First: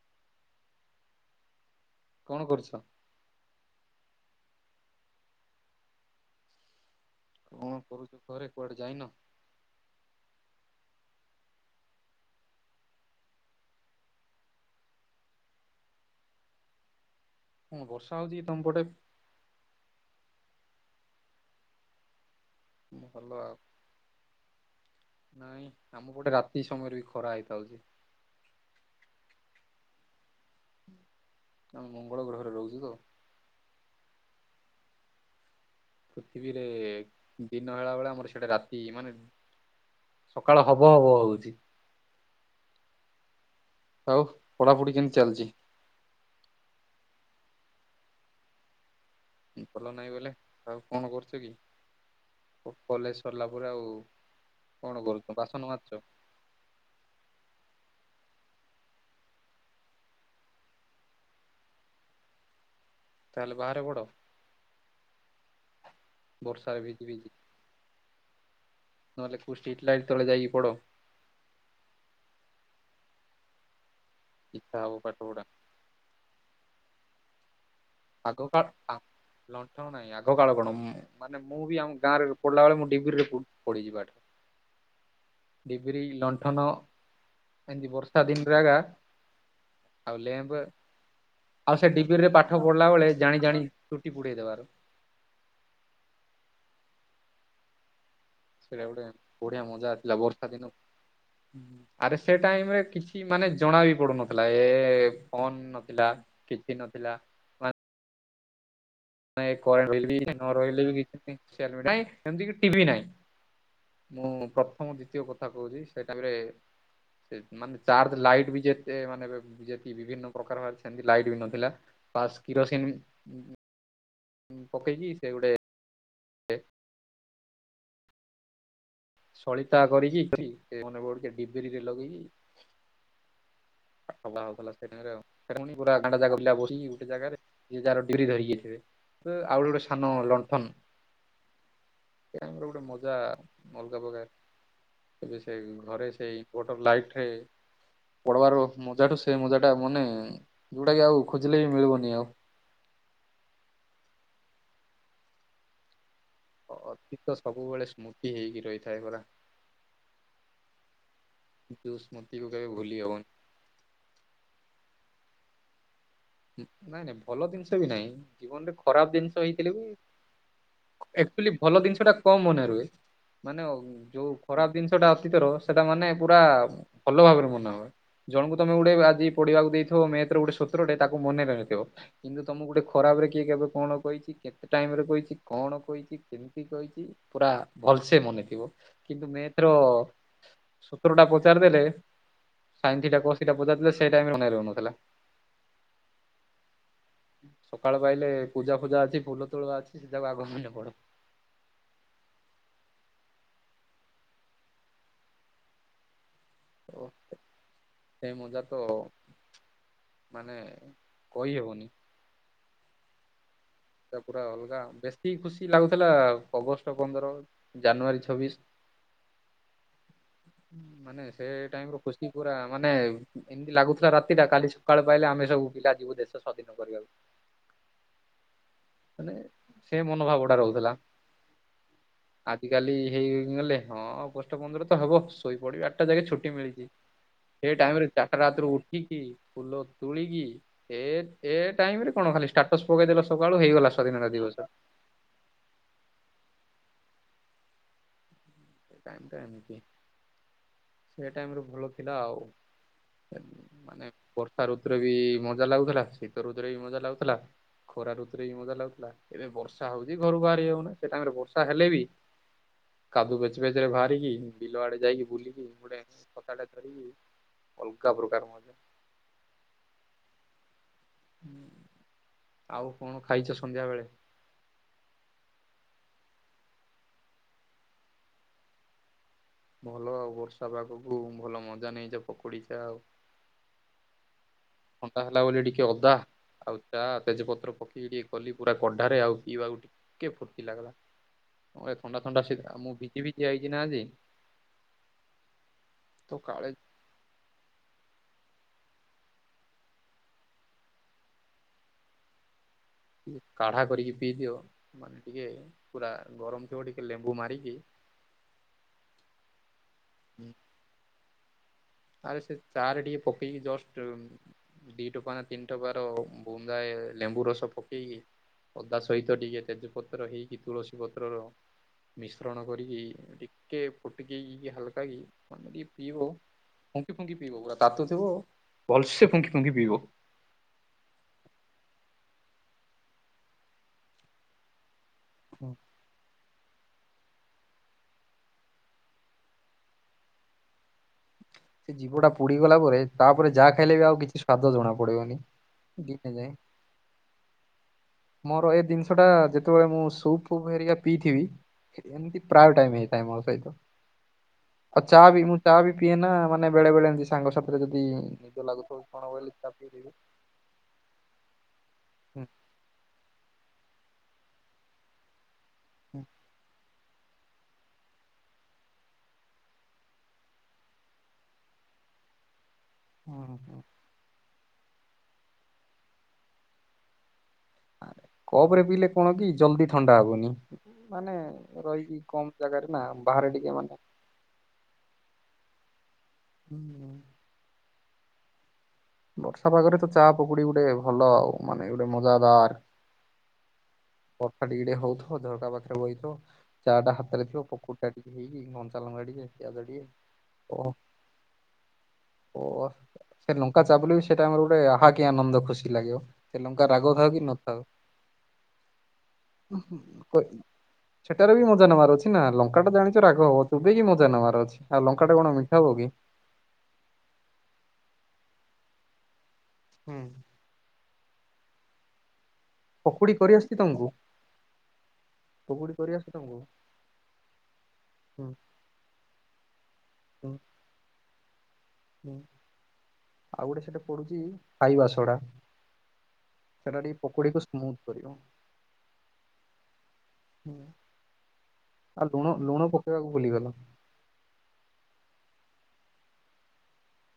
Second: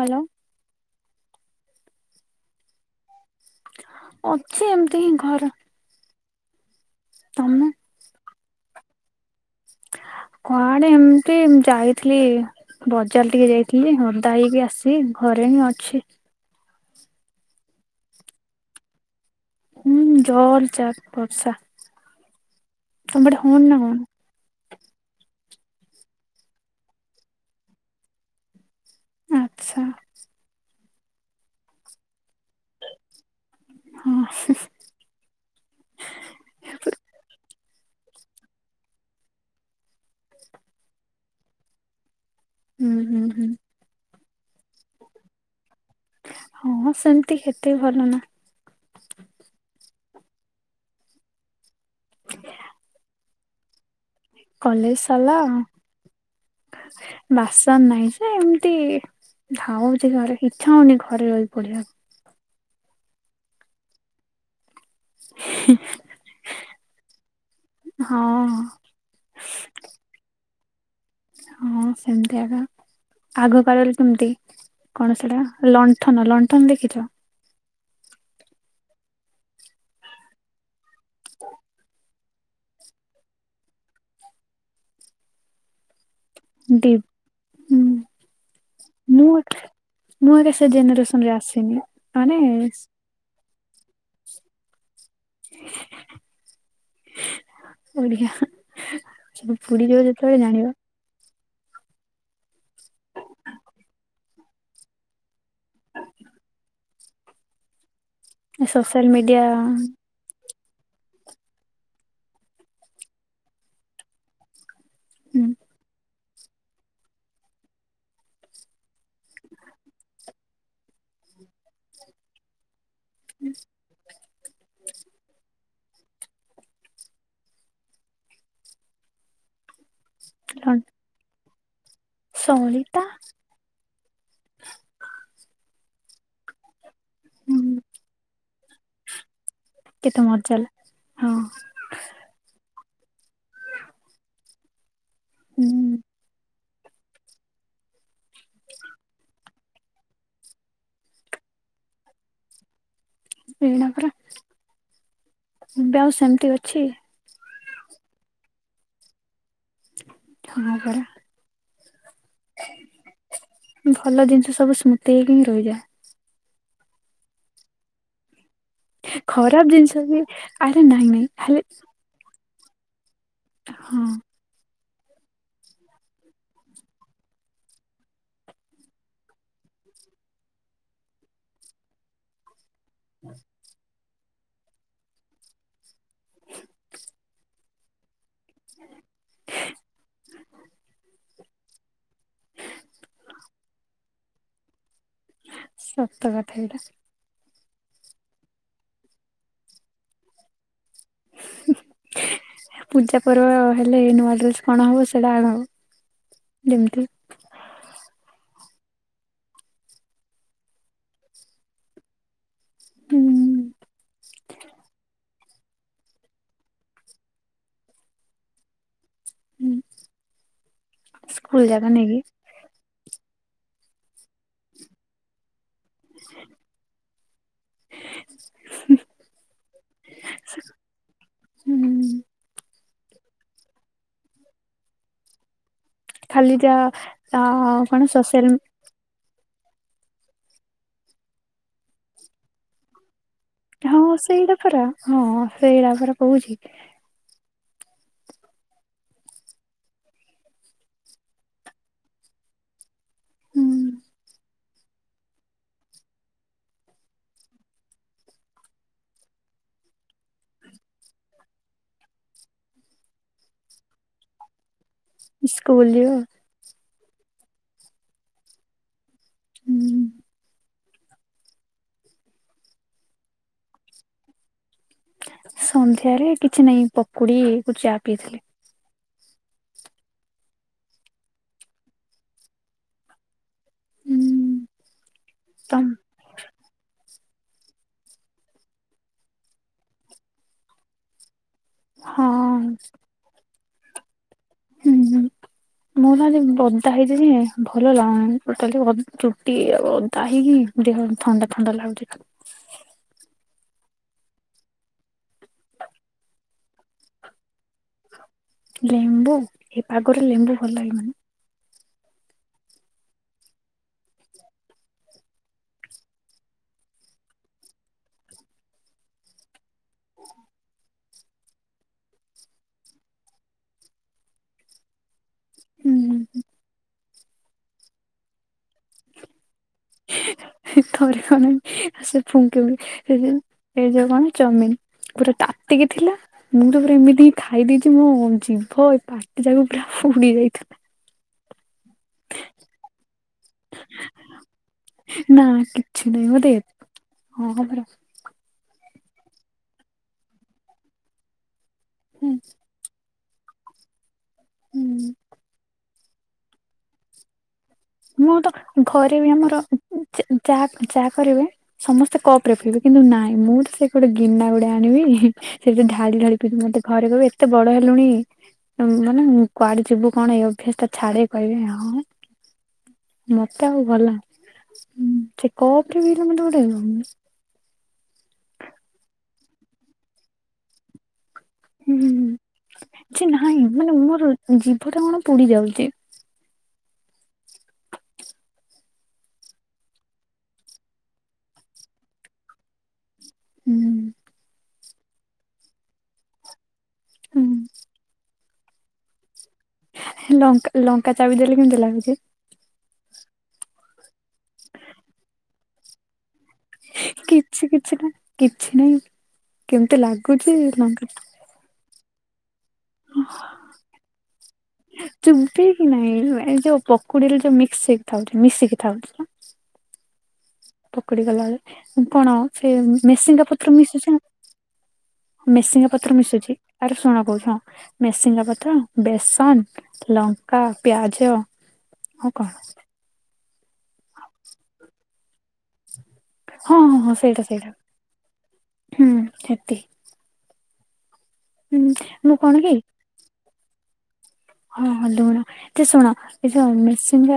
Hello. କଣ କରୁଛ? ଅଛି, ଏମତି ହିଁ ଘର। କଣ କରୁଚୁ? ଘରେ, କୁଆଡ଼େ ଯାଇନ? କୁଆଡେ ଏମତି ଯାଇଥିଲି ବଜାଲ ଟିକେ ଯାଇଥିଲି। ଓଦା ହେଇକି ଆସି, ଘରେ ହିଁ ଅଛି। ବର୍ଷା ହୋଉଚି କି ତମ ପଟେ? ହୁଁ, ଜୋର୍ ଜାର୍ ବର୍ଷା। ତମ ଭଲ ଆଡ଼େ ଆଉ। ହଉନି ନା କଣ? ନାଇଁ, ଆମ ପଟେ ରାତି ସମୟରେ ବି ଖରା ହେଇଥାଉଛି। ଆଛା। ଆମେ ମଙ୍ଗଳ ଗ୍ରହରେ ରହୁଛୁ ତ। ହଁ। ପୃଥିବୀରେ ଦିନ ହେଲା ବେଳେ, ଆମର ସେଟା ରାତି, ମାନେ ସକାଳ ହବ ହବ ହଉଛି। ହୁଁ, ହୁଁ, ହୁଁ। ଆଉ, ପଢ଼ାପଢ଼ି କେମିତି ଚାଲିଛି? ହଁ, ସେମିତି ହେତେ ଭଲ ନା। ଭଲ ନାହିଁ ବୋଇଲେ, ଆଉ କଣ କରୁଛ କି? କଲେଜ ସରିଲା ପରେ ଆଉ କଣ କରୁଛ? ବାସନ ମାଜୁଛ? ଆସ। ବାସନ ନାହିଁ ଯେ, ଏମତି ଧାଉଁଚି ଘରେ। ଇଚ୍ଛା ହଉନି, ଘରେ ରହି ପଢ଼ିବାକୁ। ତାହେଲେ ବାହାରେ ବଡ଼। [unintelligible] ବର୍ଷାରେ ଭିଜି-ଭିଜି, ହଁ ନହେଲେ କଉ ଷ୍ଟ୍ରିଟ ଲାଇଟ ତଳେ ଯାଇକି ପଡ। ହଁ, ସେମତି ଆକା। ଆଗ କାଳରେ କେମିତି, ଇଚ୍ଛା ହବ ପାଠ କଣ ପଢା ସେଟା ଲ ଣ୍ଠନ, ଲଣ୍ଠନ ଦେଖିଛ? ଆଗ କାଳ ଆ ଲଣ୍ଠନ ନାହିଁ। ଆଗ କାଳ କଣ, ମାନେ, ମୁଁ ବି ଆମ ଗାଁରେ ପଢ଼ିଲା ବେଳେ, ମୁଁ ଡିବ୍ରିରେ ପଡ଼ିଚି ପାଠ। ଡିବ୍ରି, ଲଣ୍ଠନ ଡି ଏମିତି ବର୍ଷା ଦିନରେ ଆକା ମୁଁ। ଆଉ ମୁଁ ଆଜ୍ଞା ଲେମ୍ପ, ସେ ଜେନେରେସନ ରେ ଆସିନି ଆଉ ସେ ଡିବିରିରେ ମାନେ ପାଠ ପଢିଲା ବେଳେ, ଜାଣି-ଜାଣି ଚୁଟି ପୁଡେଇଦବାର। [unintelligible] ବଡିଆ। ସେଇଟା ଗୋଟେ ବଢିଆ ମଜା ଆସିଲା, ବର୍ଷା ଜାଣିବ ଦିନ। ଆରେ, ସେ ଟାଇମ ରେ କିଛି, ମାନେ, ଜଣା ବି ପଡୁନଥିଲା। ଏ-ଏ ଫୋନ ନଥିଲା। କିଛି ନଥିଲା। ସୋସିଆଲ ମିଡି ନାଇଁ ଏ କରେଣ୍ଟ [unintelligible] ନ ରହିଲେ ବି [unintelligible] ମୁଁ ଦ୍ୱିତୀୟ କଥା କହୁଛି। ସେ ଟାଇମରେ ସେ ମାନେ, ଚାର୍ଜ ଲାଇଟ୍ ବି ଯେତେ, ମାନେ, ଯେକି ବିଭିନ୍ନ ପ୍ରକାର, ସେମିତି ଲାଇଟ୍ ବି ନଥିଲା। ବାସ୍ କିରୋସିନ୍। ପକେଇକି, ସେ ଗୋଟେ [unintelligible] ସଳିତା କରିକି କି, ସେ ମନେ ପଡ଼ୁଚି ସେ ଡିବିରିରେ ଲଗେଇକି ସଳିତା। ପାଠ ପଢା ହେଉଥିଲା ସେଟାଇମରେ ଆଉ ସେଟା ପୁଣି, ପୁରା ଗାଁ ଟା ଯାକ ପିଲା ବସିଯିବୁ। ସେ ଜାଗାରେ ଯିଏ ଯାହାର ଡିବି ଧରିିକି ଆଇଥିବେ। ତ, ଆଉ ଗୋଟେ ସ ନୋ କେତେ ମଜା ଲଣ୍ଠନ। ହେଲା। ହଁ ସେଟାଇମରେ ଗୋଟେ ମଜା ଅଲଗା ପ୍ରକାର ଏବେ ସେ ଘରେ ସେଇ ଗଟର ଲାଇଟ୍ ଠେ ପଡବାର ମଜାଠୁ ସେ ମଜା ସେଟା ମାନେ ଯୋଉଟା କି ଆଉ ଖୋଜିଲେ ବି ମିଳିବନି ଆଉ। ଏଇନା ପରା ଏବେ ଆଉ ସେମିତି ଅଛି। ଗୀତ ସବୁବେଳେ ସ୍ମୃତି ହେଇକି ରହିଥାଏ ପରା। ହଁ ପରା ଯଉ ସ୍ମତିକୁ କେବେ ଭୁଲି ହବନି। ଭଲ ଜିନିଷ ସବୁ ସ୍ମୃତି ହେଇକିନି ରହିଯାଏ। ଏ ନାଇଁ ନାଇଁ ଭଲ ଜିନିଷ ବି ନାଇଁ। ଜୀବନରେ ଖରାପ ଜିନିଷ ଖରାପ ହେଇଥିଲେ ବି, ଜିନିଷ ଆରେ ନାଇଁ ନାଇଁ ଏକ୍ଚୁଲି ହେଲେ ଭଲ ଦିନିଷ ଟା କମ୍ ମନେ ରୁହେ ମାନେ ଅ, ହଁ ଯୋଉ ଖରାପ ଦିନିଷଟା ଅତୀତର ସେଟା ମାନେ ପୁରା ଭଲ ଭାବରେ ମନେ ହୁଏ। ଜଣଙ୍କୁ ତୋମେ ଗୋଟେ ଆଜି ପଢିବାକୁ ଦେଇଥିବ ମେଥ୍ ର ଗୋଟେ ସୁତ୍ର ଟେ ତାକୁ ମନେ ନ ନଥିବ, କିନ୍ତୁ ତୋମକୁ ଗୋଟେ ଖରାପରେ କିଏ କେବେ କଣ କହିଛି କି କେତେ ଟାଇମ୍ ରେ କହିଛି, କଣ କହିଛି, କେମିତି କହିଛି, ପୁରା ଭଲସେ ମନେ ଥିବ, କିନ୍ତୁ ମେଥ୍ ର ସୁତ୍ରଟା ପଚାରିଦେଲେ ସାଇନଥିଟା କଶଥିଟା ପଚାରି ଦେଲେ ସେ ଟାଇମ୍ ମନେ ରହୁନଥିଲା। ସତ କଥା ଏଇଟା, ସ ସକାଳ ପାଇଲେ ପୂଜା ଫୂଜା ଅଛି ଫୁଲ ତୋଳୁଆ ଅଛି ସେଟାକୁ ଆଗ ମନେ ପଡେ। ହୁଁ, ପୂଜା ପର୍ବ ହେଲେ ଏ ନୂଆ ଡ୍ରେସ୍ କଣ ହବ ସେଟା ଆଣ, ଯେମିତି ଓ ସେ ମଜା ତ ମାନେ କହି ହେବନି। ହୁଁ। ସେଟା ପୁରା ଅଲଗା, ବେଶୀ ଖୁସି ଲାଗୁଥିଲା ଅଗଷ୍ଟ ପନ୍ଦର, ଜାନୁଆରୀ ଛବିଶ। ମାନେ ସେ ସ୍କୁଲ ଯାକ ଟାଇମ୍ ର ନେଇକି କୁସି ପୁରା ମାନେ ଏମିତି ଲାଗୁଥିଲା ରାତିଟା କାଲି ସକାଳ ପାଇଲେ ଆମେ ସବୁ ପିଲା ଯିବୁ ଦେଶ ସ୍ଵାଧୀନ କରିବାକୁ। ହୁଁ, ମାନେ ସେ ମନୋଭାବଟା ରହୁଥିଲା। ହୁଁ। ଆଜି କାଲି ହେଇ ଗଲେ ହଁ ଅଗଷ୍ଟ ପନ୍ଦର ତ ହବ ଶୋଇ ପଡିବି, ଆଟା ଜାଗେ ଛୁଟି ଖାଲିଟା ମିଳିଚି, ଆ ସେ ଟାଇମ୍ କଣ ରେ ଚାଟା ସୋସିଆଲ ରାତି ରୁ ଉଠିକି ଫୁଲ ତୁଳିକି, ଏ ଏ ଟାଇମ୍ ରେ କଣ ଖାଲି ଷ୍ଟାଟସ୍ ପକେଇଦେଲ ସକାଳୁ ହେଇଗଲା ହଁ ସ୍ଵାଧୀନତା ସେଇଟା ଦିବସ। ପରା, ହଁ ସେଇଟା ପରା କହୁଛି। ଟାଇମ୍ ଟା ଏମିତି, ସେ ଟାଇମ୍ ର ଭଲ ଥିଲା ଆଉ। [inaudible] ମାନେ ହୁଁ ବର୍ଷା ଋତୁରେ ବି ମଜା ଲାଗୁଥିଲା, ଶୀତ ଋତୁରେ ବି ମଜା ଲାଗୁଥିଲା। ଖରା ଋତୁରେ ବି ମଜା ଲାଗୁଥିଲା, ଏବେ ବର୍ଷା ହଉଛି, ଘରୁ ବାହାରି ହଉନି, ସେ ଟାଇମ୍ ରେ ବର୍ଷା ହେଲେ ବି କାଦୁ ପେଚ୍ ପେଚ୍ ରେ ବାହାରିକି ବିଲ ଆଡେ ଯାଇକି ବୁଲିକି [inaudible] [inaudible] ସ୍କୁଲରେ ଅଲଗା ପ୍ରକାର [inaudible] ହୁଁ। ଆଉ କଣ ଖାଇଛ ସନ୍ଧ୍ୟା ବେଳେ? ସନ୍ଧ୍ୟାରେ କିଛି ନାଇଁ ପକୁଡି କୁ ଚା ପିଇଥିଲି। ଭଲ ଆଉ ବର୍ଷା ପାାଗକୁ ଭଲ ମଜା ନେଇଚ ପକୁଡି ଚା ଆଉ। ହୁଁ ଥଣ୍ଡା ହେଲା ବୋଲି ଟିକେ ଅଦା ଆଉ ଚା ତେଜପତ୍ର ପକେଇକି ଟିକେ କଲି ପୁରା କଢାରେ ଆଉ ପିଇବାକୁ ଟି କେ ଫୁର୍ତ୍ତି ଲାଗିଲା ଅଏ ଥଣ୍ଡା ହଁ ଥଣ୍ଡା ଶୀ ଆ, ମୁଁ ଭିଜି ଭିଜି ଆଇଚି ନା ଆଜି। ହୁଁ, ମୁଁ ତ ନହେଲେ କାଳେ ବଦା ହେଇଯିବି ହେ। ଭଲ ଲାଗୁନି ଟୋଟାଲି ଅ, ଚୁଟି ଅଦା ହେଇକି ଦେହ ଥଣ୍ଡା ଥଣ୍ଡା ଲାଗୁଛି। [inaudible] କାଢ଼ା କରିକି ପିଇ ଦିଅ ମାନେ ଟିକେ ପୁରା ଗରମ ଥିବ ଟିକେ ଲେମ୍ବୁ ମାରିକି। ଲେମ୍ବୁ ଏ ପାଗରେ ଲେମ୍ବୁ ଭଲ ଲାଗିବନି। ଆରେ ସେ ଚା ରେ ଟିକିଏ ପକେଇକି ଜଷ୍ଟ ଦି ଟୋପା ନା ତିନି ଟୋପାର ବୁନ୍ଦାଏ ଲେମ୍ବୁ ରସ ପକେଇ ନେ ଅଦା ସହିତ ଟିକେ ତେଜପତ୍ର ହେଇକି ତୁଳସୀ ପତ୍ରର ମିଶ୍ରଣ କରିକି ଟିକେ ଫୁଟିକି ଇଏ ହାଲକା କି ଆକେଇ ହୁଁ ପିଇବ ଫୁଙ୍କି ଫୁଙ୍କି ପିଇବ ପୁରା ତାତୁ ଥିବ ଭଲସେ ଫୁଙ୍କି ଫୁଙ୍କି ପିଇବ। ହି ଥରେ କ ନାଇଁ ସେ ଫୁଙ୍କି ଫୁଙ୍କି ସେ ଯୋଉ ଏଇ ଯୋଉ କଣ ଚମିନି ପୁରା ତାତିକି ଥିଲା। ମୁଁ ତ ପୁରା ଏମିତି ଖାଇ ଦେଇଛି ମୋ ଜିଭ ଏ ପାଟି ଯାକ ପୁରା ପୁଡି ଯାଇଥିଲା। ସେ ଜିଭଟା ପୁଡିଗଲା ପରେ ତାପରେ ଯାହା ଖାଇଲେ ବି ଆଉ କିଛି ସ୍ୱାଦ ଜଣା ପଡିବନି ନା କିଛି ଦିନେ ନାହିଁ ଯାଏ। ମତେ ହଁ ପରା। ମୋର ଏ ଦିନଷଟା ଯେତେବେଳେ ମୁଁ ସୁପ୍ ଫୁପ୍ ହେରିକା ପିଇଥିବି ହେ ହୁଁ ଏମତି ପ୍ରାୟ ଟାଇମ୍ ହେଇଥାଏ ମୋ ସହିତ ଆଉ ହୁଁ ଚା ବି ମୁଁ ଚା ବି ପିଏନା ମାନେ ବେଳେ ବେଳେ ଏନ୍ତି ସାଙ୍ଗ ସାଥିରେ ଯଦି ମୁଁ ନିଦ ଲାଗୁଥବ କଣ ବୋଲି ଚା ପିଇଦେବି। ଚାହା କ୍ ଚାହା କରିବେ ସମସ୍ତେ ହୁଁ କପରେ ପିଇବେ କିନ୍ତୁ ନାଇଁ ମୁଁ ତ ସେ ଗୋଟେ ଗିନା ଗୋଟେ ଆଣିବି ହି ସେଇଥେରେ ଢାଳି ହୁଁ ଢାଳି ପିଉଥିବି ମତେ ଘରେ କହିବେ ଏତେ ବଡ ହେଲୁଣି ଉଁ ମାନେ ଉଁ କୁଆଡେ ଯିବୁ କଣ ଏଇ ଅଭ୍ୟାସଟା ଛାଡେ କହିବେ ଆଉ। ହୁଁ ମତେ ହୁଁ। ଆଉ ଭଲା ଉଁ ସେ କପରେ ପିଇଲେ ମତେ ଗୋଟେ ଉଁ ଆରେ କପରେ ପିଇଲେ କଣ କି ଜଲଦି ଥଣ୍ଡା ହବନି ମାନେ ରହିକି ହୁଁ କମ୍ ଜାଗାରେ ନା ବାହାରେ ଟିକେ ମାନେ ଜିଭଟା କଣ ପୁଡି ଯାଉଚି। ଉଁ। ବର୍ଷା ପାଗରେ ତ ଚା ପକୁଡି ଗୋଟେ ଭଲ ଆଉ ମାନେ ଗୋଟେ ମଜାଦାର ହୁଁ ବର୍ଷା ଟିକେ ଟିକେ ହଉଥବ ଝରକା ପାଖେରେ ବଇଥବ ଚା ଟା ହାତେରେ ଥିବ ହୁଁ ପକୁଡିଟା ଟିକେ ହେଇକି କଞ୍ଚାଲଙ୍କା ଟିକେ ପିଆଜ ଟିକେ ହେ ଲଙ୍କା ଲଙ୍କା ଚାବି ଦେଲେ କେମିତି ଲାଗୁଛି? ଓ ସେ ଲଙ୍କାଚପ୍ ବୋଲି ସେଟା ଆମର ଗୋଟେ ଆହା କିି ଆନନ୍ଦ ଖୁସି ଲାଗିବ। ସେ ଲଙ୍କା ରାଗ ଥାଉ କି କିଛି ନଥାଉ କିଛି ନାହିଁ କିଛି ନାହିଁ। କେମିତି ଓହୋ ଲାଗୁଛି ଲଙ୍କା [unintelligible] ହେରା ବି ମଜା ନବାର ଅଛି ନା ଲଙ୍କାଟା ଜାଣିଛ ରାଗ ହବ ଚୁବେଇକି ମଜା ନବାର ଅଛି ଆଉ ଲଙ୍କାଟା କଣ ମିଠା ହବ କି। ହଁ ଏ ଯୋଉ ପକୁଡିରେ ଯୋଉ ମିକ୍ସ ହେଇକି ଥାଉଛି ମିଶିକି ଥାଉଛି ହାଁ। ହୁଁ। ପକୁଡି କଲାବେଳେ ଉଁ କଣ ସେ ପକୁଡି ମେସିଙ୍ଗା କରିଆସିଛି ପତ୍ର ତମକୁ ମିଶୁଛି ନା। ମେସିଙ୍ଗା ପକୁଡି ପତ୍ର କରିଆସିଛି ମିଶୁଛି ତମକୁ ଆରେ ଶୁଣ କହୁଛି ହଁ ମେସିଙ୍ଗା ହୁଁ ପତ୍ର ବେସନ ହୁଁ ଲଙ୍କା ପିଆଜ ଆଉ ହୁଁ କଣ ଆଉ ଗୋଟେ ସେଟା ପଡୁଚି ଖାଇବା ସୋଡା। ହଁ ସେଟା ହଁ ହଁ ଟିକେ ସେଇଟା ପକୁଡିକୁ ସେଇଟା ସ୍ମୁଥ କରିବ। ହୁଁ ଠିକ୍ ଠିକ୍। ହୁଁ ଆଉ ମୁଁ ଲୁଣ କଣ କି ଲୁଣ ପକେଇବାକୁ ଭୁଲିଗଲ। ହଁ ହଁ ଲୁଣ କି ଶୁଣ ଏ ଯୋଉ ମ୍ରିସିଙ୍ଗା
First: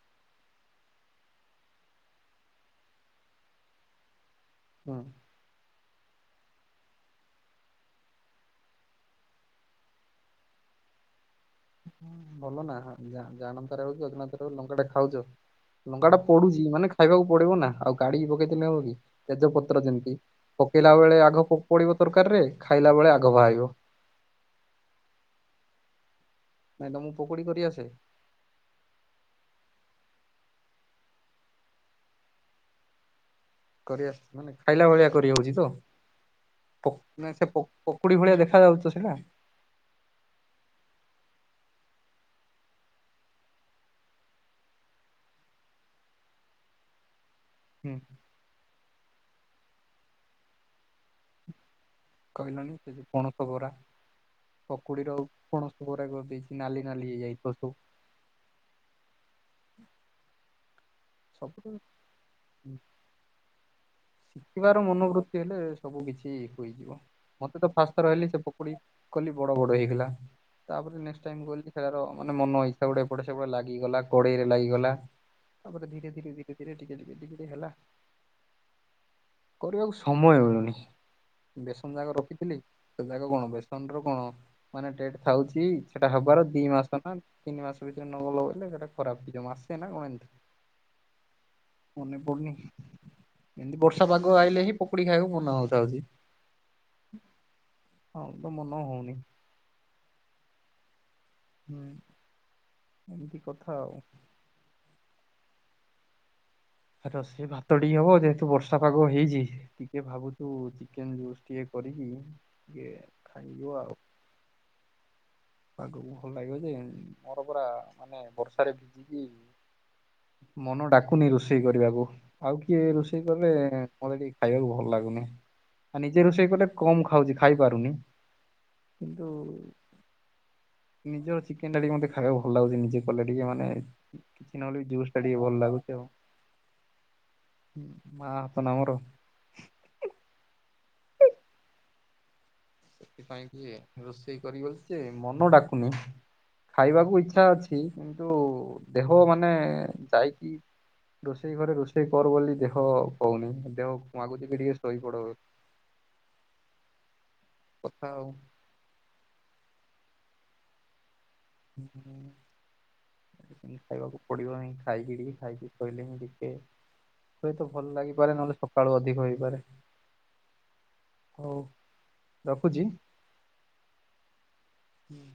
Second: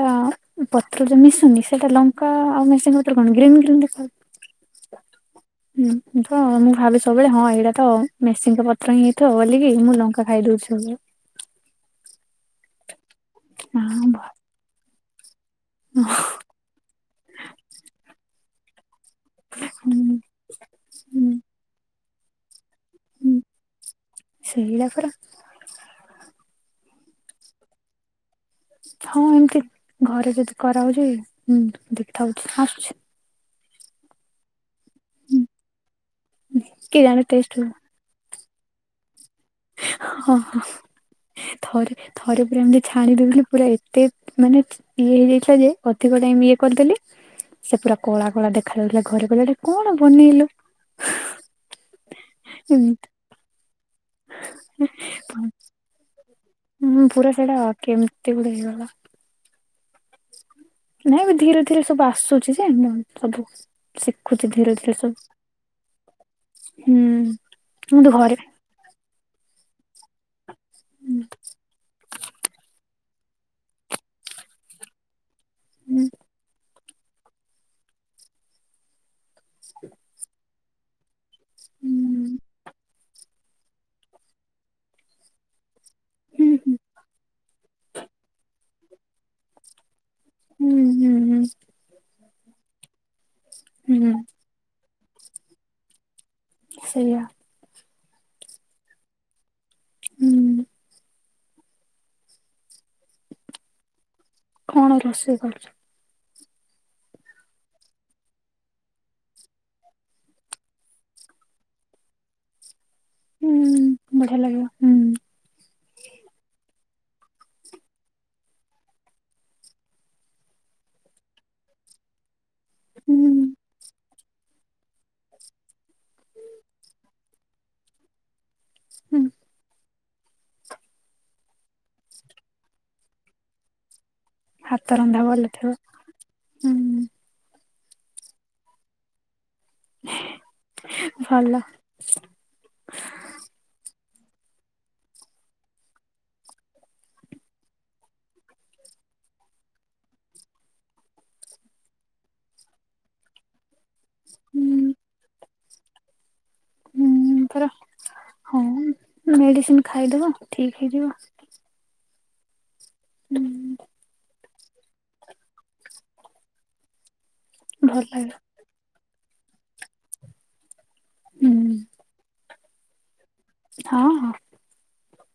ଉଁ ପତ୍ର ଯୋଉ ମିଶୁନି ସେଇଟା ଲଙ୍କା ଆଉ ମେସିଙ୍ଗା ପତ୍ର କଣ ଗ୍ରୀନ୍ ଗ୍ରୀନ୍ ଦେଖାହୁଏ। ହଁ। ହୁଁ ତ ମୁଁ ଭାବେ ସବେଳେ ହଁ ଏଇଟା ତ ମେସିଙ୍ଗା ପତ୍ର ହିଁ ହେଇଥବ ବୋଲିକି ମୁଁ ଲଙ୍କା ଖାଇଦଉଛି ସବୁବେଳେ। ଆଉ କଣ ଭଲ ନା ଆଁ ଜା ଜାଣନ୍ତରେ ହଉ କି ହଁ ଭଗବାନ ଅଜାଣତରେ ହଉ ଲଙ୍କାଟା ଖାଉଛ ଲଙ୍କାଟା ପଡୁଚି ମାନେ ଖାଇବାକୁ ପଡିବ ନା ଆଉ କାଢିକି ପକେଇ ଦେଲେ ହବ କି। ତେଜପତ୍ର ଯେମିତି ହୁଁ ପକେଇଲା ବେଳେ ଆଗ ପ ପଡିବ ତରକାରୀରେ ଖାଇଲା ବେଳେ ଆଗ ଭାଇବ। ସେଇଆ ପରା। ନାଇଁ ତମୁକୁ ପକୁଡି କରି ଆସେ। ହଁ ଏମତି ଘରେ ଯଦି କରାହଉଛି ମୁଁ ତ୍ ଦେଖଥାଉଛି ଆସୁଛି। କରିଆସ୍ ମାନେ ଖାଇଲା ଭଳିଆ କରି ହୁଁ ହଉଛି ତ ପକ୍ କେଜାଣି ନାଇଁ ସେ ଟେଷ୍ଟ ପକ୍ ପକୁଡି ଭଳିଆ ଦେଖାଯାଉଚି ତ ସେଇଟା। ହଁ ହଁ। ଥରେ ଥରେ ପୁରା ଏମିତି ଛାଣିଦୋଉଥିଲି ପୁରା ଏତେ ମାନେ ଇଏ ହେଇଯାଇଥିଲା ଯେ ଅଧିକ ଟାଇମ ଇଏ କରିଦେଲି। ସେ ହୁଁ। ପୁରା କଳା କଳା ଦେଖାଯାଉଥିଲା ଘରେ କହିଲେ ଏଟା କଣ ବନେଇଲୁ। କହିଲନି ସେ ଯ, ପଣସ, ବରା, ପକୁଡିରଉ, ପଣସ, ବରା, କରଦେଇଛି। ହୁଁ ପୁରା ସେଟା ଆ କେମତି ଗୋଟେ ହେଇଗଲା। ନାଇଁ ଧୀରେ ଧୀରେ ସବୁ ଆସୁଛି ଯେ ସବୁ। ଶିଖୁଛି ଧୀରେ ଶିଖିବାର ଧୀରେ ସବୁ ମନୋବୃତ୍ତି ହେଲେ ସବୁ କିିଛି ହୋଇଯିବ ହୁଁ ମତେ ତ ଫାସ୍ ତ କିନ୍ତୁ ରହିଲି ଘରେ ସେ ପକୁଡି। କଲି ବଡ଼ ବଡ଼ ହେଇଗଲା, ତାପରେ ନେକ୍ସଟ ଟାଇମ୍ କଲି ସେ ତାର ମାନେ ମନଇ। ସେପଟୁ ଏ ପଟ ସେପଟ ଲାଗିଗଲା କଡେଇରେ ଲାଗିଗଲା ତାପରେ ହୁଁ ଧୀରେ ଧୀରେ ଧୀରେ ଧୀରେ। ଟିକେ ଟିକେ ଟିକେ ଟିକେ ହେଲା। କରିବାକୁ ସମୟ ମିଳୁନି, ବେସନ ଯାଗ ରଖିଥିଲି ସେ ଯାଗ କଣ ବେସନ ର କଣ ମାନେ ଡେଟ୍ ଥାଉଛି ସେଟା ହବାର ହୁଁ ଦି ହୁଁ ମାସ ନା ତିିନି ମାସ ଭିତରେ ନ [unintelligible] ସେଟା ଖରାପ ହେଇଯିବ ମାସେ ନା କଣ ଏମତି। ହୁଁ ହୁଁ। ହୁଁ ମନେ ପଡୁନି ଏମିତି ବର୍ଷା ହୁଁ ପାଗ ଆଇଲେ ହିଁ ପକୁଡି ଖାଇବାକୁ ମନ ହଉଥାଉଛି। ସେୟା। ହଁ ତ ମନ ହଉନି। ହୁଁ। ହୁଁ। ଏମିତି କଥା ଆଉ। କଣ ରୋଷେଇ କରଛ? ରୋସେଇ ଭାତ ଟିକେ ହବ, ଯେହେତୁ ବର୍ଷା ପାଗ ହେଇଚି ଟିକେ ଭାବୁଚୁ ଚିକେନ ଟିଏ କରିକି ଇଏ ଖାଇବୁ ହୁଁ ଆଉ। ବଢିଆ ଲାଗିବ ହୁଁ। ପାଗକୁ ଭଲ ଲାଗିବ ଯେ ମୋର ପୁରା ମାନେ ବର୍ଷାରେ ଭିଜିକି ମନ ଡାକୁନି ରୋଷେଇ କରିବାକୁ ଆଉ କିଏ ହୁଁ ରୋଷେଇ କଲେ ମତେ ଟିକ ଖାଇବାକୁ ଭଲ ଲାଗୁନି, ଆ ନିଜେ ରୋଷେଇ କଲେ କମ ଖାଉଛି ଖାଇପାରୁନି। ହୁଁ କିନ୍ତୁ ନିଜ ଚିକେନ ଟା ଟିକେ ମତେ ଖାଇବାକୁ ଭଲ ଲାଗୁଚି ନିଜେ କଲେ ଟିକେ ମାନେ କିଛି ନହେଲେ ହାତ ବି ଜୁସ ରନ୍ଧା ଟା ଟିକେ ଭଲ ଥିବ ଲାଗୁଛି ଆଉ ହୁଁ ମା ହା ତ ନା ମୋର। ଭଲ। ସେଥିପାଇଁ କି ରୋଷେଇ କରିିବଲି ଯେ ମନ ଡାକୁନି। ଖାଇବାକୁ ଇଚ୍ଛା ଅଛି କିନ୍ତୁ ଦେହ ମାନେ ଯାଇକି ରୋଷେଇ ଘରେ ରୋଷେଇ କର ବୋଲି ଦେହ କହୁନି ଦେହ ମାଗୁଛିିକି ଟିକେ ହୁଁ ଶୋଇପଡ। ହୁଁ ଥର। କଥା ଆଉ। ହଁ ମେଡିସିନ ଖାଇଦବ ଠିକ ହେଇଯିବ। ଉଁ ମେଡ଼ିସିନ ଖାଇବାକୁ ପଡିବ ହିଁ ଖାଇକିିଟିକେ ଖାଇକି ଶୋଇଲେ ହିଁ ଟିକେ ହୁଏତ ଭଲ ଲାଗିପାରେ ନହେଲେ ସ କାଳୁ ଅଧିକ ହେଇପାରେ, ହୁଁ ହଉ ରଖୁଚି। ହଁ ହଁ। ହୁଁ।